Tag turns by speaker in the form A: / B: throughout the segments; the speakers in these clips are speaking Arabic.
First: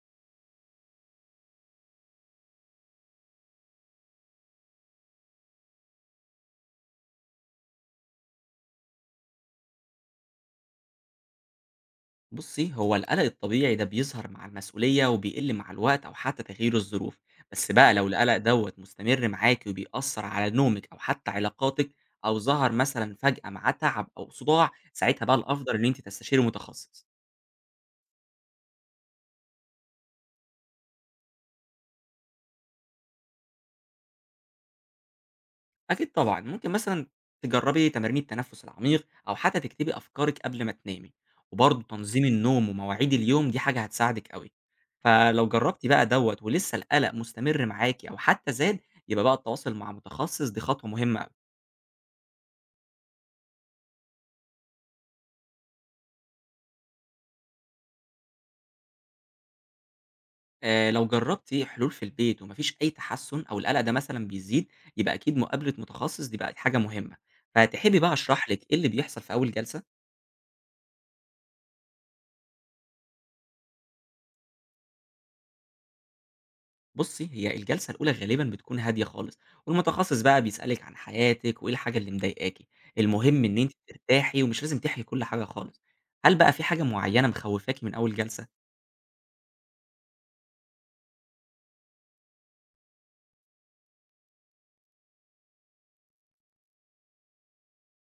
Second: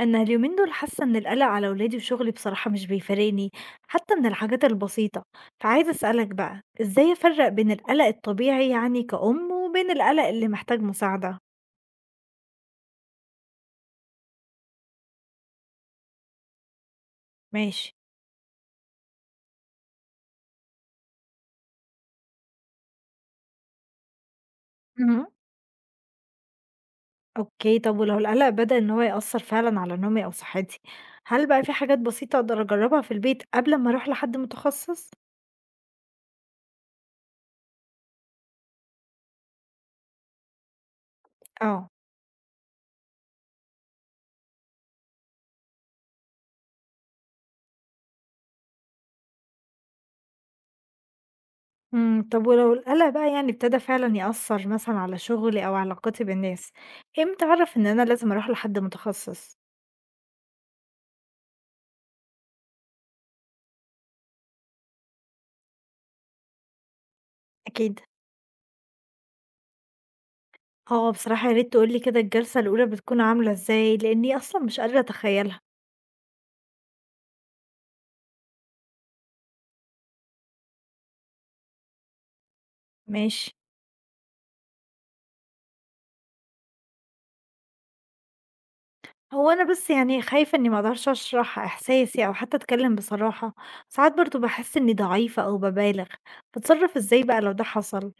A: انا اليومين دول حاسه ان القلق على ولادي وشغلي بصراحه مش بيفارقني حتى من الحاجات البسيطه. فعايزه اسالك بقى ازاي افرق بين القلق الطبيعي كأم وبين القلق اللي محتاج مساعده.
B: بُصّي، هو القلق الطبيعي ده بيظهر مع المسؤولية وبيقل مع الوقت أو حتى تغيير الظروف، بس بقى
A: ماشي.
B: لو القلق دوّة مستمر معاكِ وبيأثّر على نومِك أو حتى علاقاتِك أو ظهر مثلًا فجأة مع تعب أو صداع، ساعتها
A: مهم.
B: بقى الأفضل إن أنتِ تستشيري متخصص.
A: اوكي، طب ولو القلق بدأ ان هو يأثر فعلا على نومي او صحتي، هل بقى في حاجات بسيطه اقدر اجربها في البيت قبل ما اروح لحد متخصص؟
B: أكيد طبعًا، ممكن مثلًا تجرّبي تمارين التنفس العميق، أو حتى تكتبي أفكارِك قبل ما تنامي، وبرضه
A: اه.
B: تنظيم النوم ومواعيد اليوم دي حاجة هتساعدِك أوي، فلو جرّبتِ بقى دوّة ولسه القلق مستمر معاكِ أو حتى زاد، يبقى بقى التواصل مع متخصص دي خطوة مهمة أوي.
A: طب ولو القلق بقى ابتدى فعلا يأثر مثلا على شغلي او علاقتي بالناس، امتى اعرف ان انا لازم اروح لحد متخصص؟
B: لو جرّبتِ حلول في البيت وما فيش أي تحسُّن أو القلق ده مثلًا بيزيد، يبقى أكيد مقابلة متخصص دي بقت حاجة مهمة، فتحبي
A: اكيد.
B: بقى أشرح لِك إيه اللي بيحصل في أول جلسة؟
A: آه، بصراحة يا ريت تقول لي كده الجلسة الأولى بتكون عاملة إزاي، لإني أصلًا مش قادرة أتخيّلها.
B: بُصّي، هي الجلسة الأولى غالبًا بتكون هادية خالص، والمتخصص بقى بيسألِك عن حياتِك وإيه الحاجة اللي مضايقاكِ، المهم
A: ماشي.
B: إن أنتِ ترتاحي ومش لازم تحكي كل حاجة خالص. هل بقى في حاجة معيّنة مخوّفاكِ من أول جلسة؟
A: هو أنا بس خايفة إني ما أقدرش أشرح إحساسي أو حتى أتكلّم بصراحة، ساعات برضه باحس إني ضعيفة أو بابالغ، باتصرّف إزاي بقى لو ده حصل؟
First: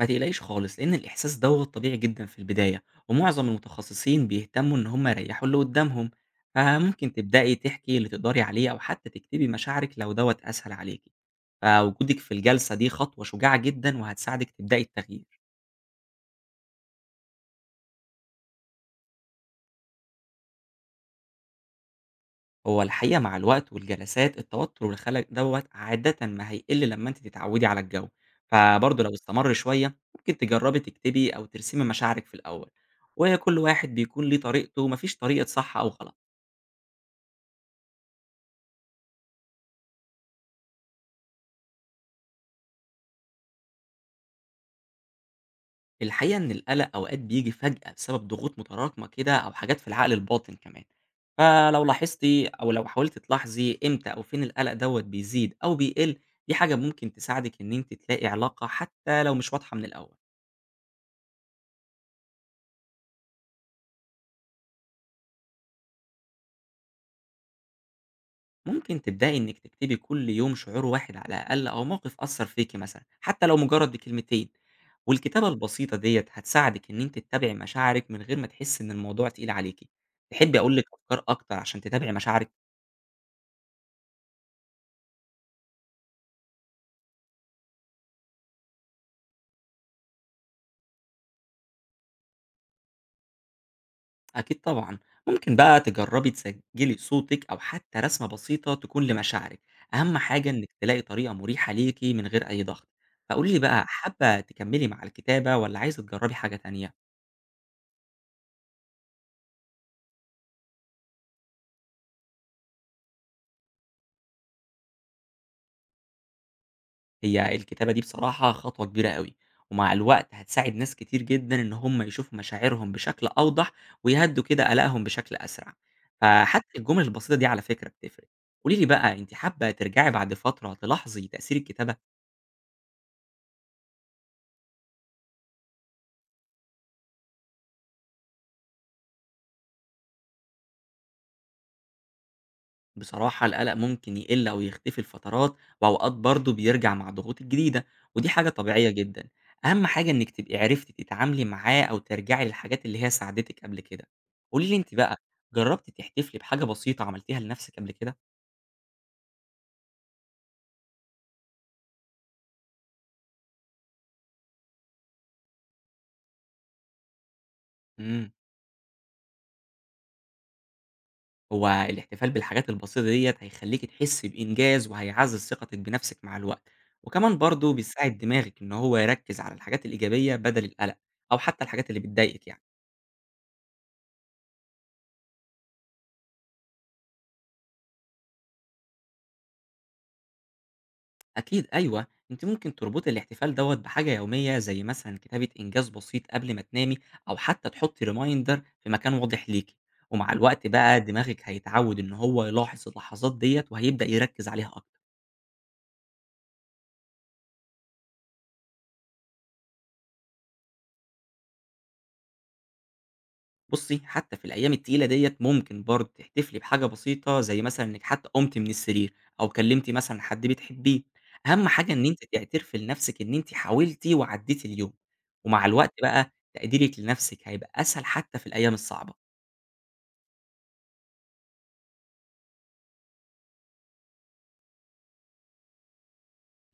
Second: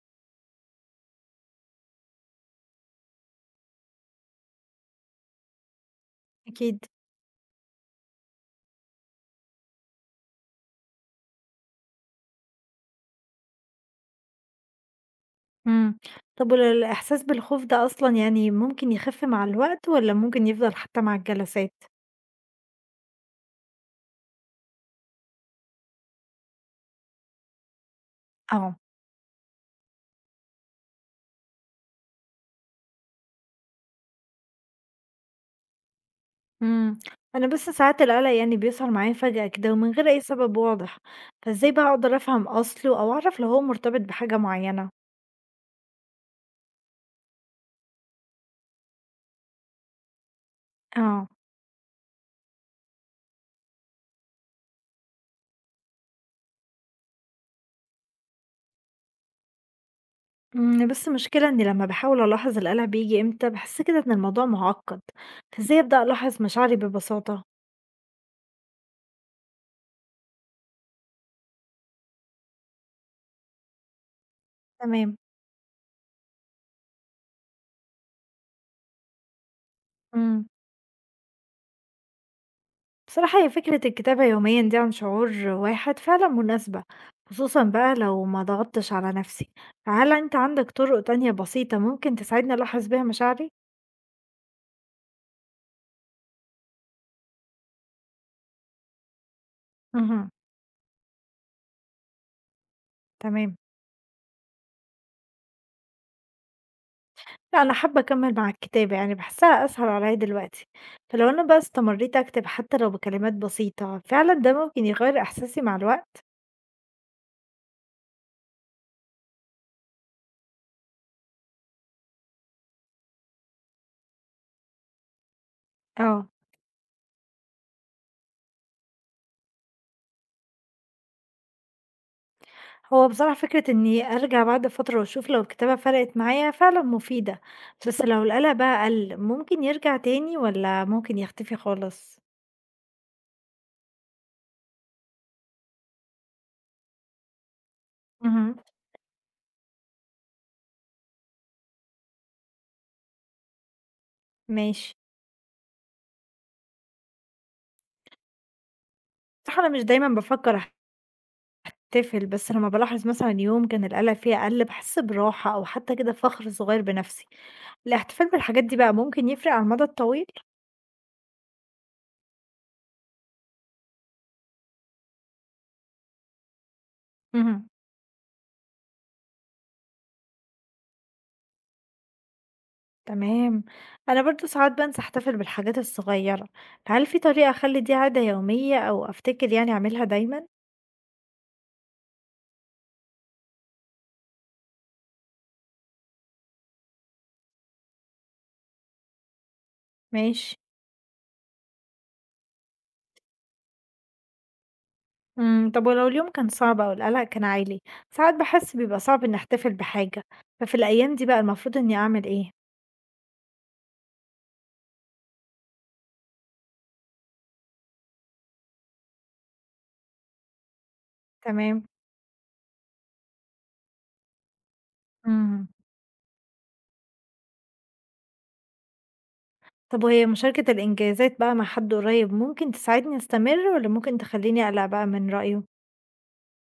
B: ما تقلقيش خالص، لإن الإحساس دوّة طبيعي جدًا في البداية، ومعظم المتخصصين بيهتموا إن هم يريّحوا اللي قدّامهم،
A: أكيد.
B: فممكن تبدئي تحكي اللي تقدري عليه أو حتى تكتبي مشاعرك لو دوّة أسهل عليكِ. فوجودِك في الجلسة دي خطوة شجاعة جدًا وهتساعدِك تبدئي التغيير.
A: إمم، طب ول الإحساس بالخوف ده أصلًا ممكن يخِف مع الوقت والّا ممكن يفضل حتى مع الجلسات؟
B: هو الحقيقة مع الوقت والجلسات التوتر والخلل دوّة عادةً ما هيقل لمّا أنتِ تتعودي على الجو،
A: آه.
B: فبرضه لو استمر شوية ممكن تجربي تكتبي أو ترسمي مشاعرِك في الأول، وكل واحد بيكون ليه طريقته ما فيش طريقة صح أو غلط.
A: إمم. أنا بس ساعات القلق بيظهر معايا فجأة كده ومن غير أي سبب واضح، فإزاي بقى أقدر أفهم أصله أو أعرف لو هو مرتبط بحاجة معينة؟
B: الحقيقة إن القلق أوقات بييجي فجأة بسبب ضغوط متراكمة كده أو حاجات في العقل الباطن كمان،
A: آه.
B: فلو لاحظتِ أو لو حاولتِ تلاحظي إمتى أو فين القلق دوّة بيزيد أو بيقل، دي حاجة ممكن تساعدِك إن أنتِ تلاقي علاقة حتى لو مش واضحة من الأول.
A: بس المشكلة إني لمّا باحاول ألاحظ القلق بييجي إمتى، باحس كده إن الموضوع معقد، فإزاي أبدأ ألاحظ مشاعري ببساطة؟
B: ممكن تبدأي إنِك تكتبي كل يوم شعور واحد على الأقل أو موقف أثّر فيكِ مثلًا، حتى لو مجرد بكلمتين،
A: تمام.
B: والكتابة البسيطة ديّة هتساعدِك إن أنتِ تتابعي مشاعرِك من غير ما تحسّي إن الموضوع تقيل عليكِ.
A: إمم.
B: تحبي أقول لِك أفكار أكتر عشان تتابعي مشاعرِك؟
A: بصراحة هي فكرة الكتابة يوميًا دي عن شعور واحد فعلًا مناسبة، خصوصًا بقى لو ما ضغطتش على نفسي، فهل أنت عندك طرق تانية بسيطة ممكن تساعدني ألاحظ بيها مشاعري؟
B: أكيد طبعًا، ممكن بقى تجرّبي تسجّلي صوتِك أو حتى رسمة بسيطة تكون لمشاعرِك، أهم
A: اهم.
B: حاجة إنِك تلاقي طريقة مريحة ليكِ من غير أي ضغط. فقولي
A: تمام.
B: لي بقى، حابة تكمّلي مع الكتابة والّا عايزة تجرّبي حاجة تانية؟
A: لأ، أنا حابة أكمّل مع الكتابة، باحسّها أسهل عليّا دلوقتي، فلو أنا بقى استمريت أكتب حتى لو بكلمات بسيطة، فعلًا ده ممكن يغيّر إحساسي مع الوقت؟
B: هي الكتابة دي بصراحة خطوة كبيرة أوي، ومع الوقت هتساعد ناس كتير جدًا إن هم يشوفوا مشاعرهم بشكل أوضح، ويهدّوا كده قلقهم بشكل أسرع،
A: آه،
B: فحتى الجمل البسيطة دي على فكرة بتفرق. قولي لي بقى أنتِ حابة ترجعي بعد فترة تلاحظي تأثير الكتابة؟
A: هو بصراحة فكرة إني أرجع بعد فترة وأشوف لو الكتابة فرقت معايا فعلًا مفيدة، بس لو القلق بقى قَل، ممكن يرجع تاني والّا ممكن يختفي خالص؟
B: بصراحة القلق ممكن يقل أو يختفي لفترات وأوقات برضه بيرجع مع الضغوط الجديدة، ودي حاجة
A: اهم.
B: طبيعية جدا. أهم حاجة إنك تبقي عرفتي تتعاملي معاه أو ترجعي للحاجات اللي هي ساعدتك قبل كده. قولي لي أنت
A: ماشي.
B: بقى جربتي تحتفلي بحاجة بسيطة عملتيها لنفسك قبل كده؟
A: بصراحة أنا مش دايمًا بافكّر أحتفل، بس لمّا بالاحظ مثلًا يوم كان القلق فيه أقل باحس براحة أو حتى كده فخر صغير بنفسي. الاحتفال
B: امم
A: بالحاجات دي بقى ممكن يفرق على المدى الطويل؟
B: هو الاحتفال بالحاجات البسيطة ديت هيخليكي تحسي بإنجاز وهيعزز ثقتك بنفسك مع الوقت، وكمان
A: مهم.
B: برضه بيساعد دماغك إن هو يركز على الحاجات الإيجابية بدل القلق، أو حتى الحاجات اللي بتضايقك يعني.
A: تمام. أنا برضو ساعات بنسى أحتفل بالحاجات الصغيرة، فهل في طريقة أخلي دي عادة يومية أو أفتكر أعملها دايما؟
B: أكيد أيوه، أنتِ ممكن تربطي الاحتفال دوّة بحاجة يومية زي مثلًا كتابة إنجاز بسيط قبل ما تنامي، أو حتى تحطي reminder في مكان واضح ليكِ، ومع
A: ماشي.
B: الوقت بقى دماغِك هيتعود إن هو يلاحظ اللحظات ديّة وهيبدأ يركز عليها أكتر.
A: مم. طب ولو اليوم كان صعب أو القلق كان عالي، ساعات بحس بيبقى صعب إني أحتفل بحاجة، ففي الأيام دي بقى المفروض إني أعمل إيه؟
B: بُصّي، حتى في الأيام التقيلة ديّة ممكن برضه تحتفلي بحاجة بسيطة زي مثلًا إنِك حتى قُمتِ من السرير، أو كلمتِ مثلًا حد بتحبيه، أهم
A: تمام.
B: حاجة إن أنتِ تعترفي لنفسِك إن أنتِ حاولتِ وعديتِ اليوم، ومع
A: مم.
B: الوقت بقى تقديرِك لنفسِك هيبقى أسهل حتى في الأيام الصعبة.
A: طب وهي مشاركة الإنجازات بقى مع حد قريب ممكن تساعدني أستمر ولا ممكن تخليني أقلق بقى من رأيه؟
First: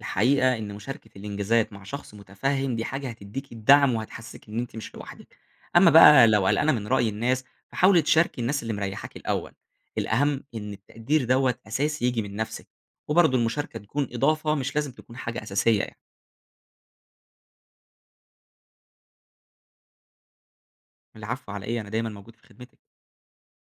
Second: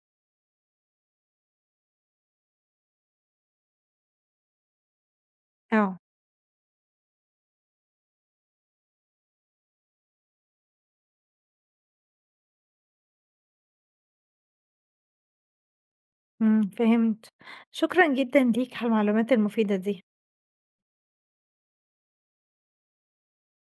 B: الحقيقة إن مشاركة الإنجازات مع شخص متفهم دي حاجة هتديكِ الدعم وهتحسسِك إن أنتِ مش لوحدِك، أما
A: اه.
B: بقى لو قلقانة من رأي الناس فحاولي تشاركي الناس اللي مريحاكِ الأول، الأهم إن التقدير دوّة أساس ييجي من نفسِك، وبرضه المشاركة تكون إضافة مش لازم تكون حاجة أساسية يعني.
A: إمم، فهمت. شكرًا جدًا ليك على المعلومات المفيدة دي.
B: العفو على إيه، أنا دايمًا موجود في خدمتِك.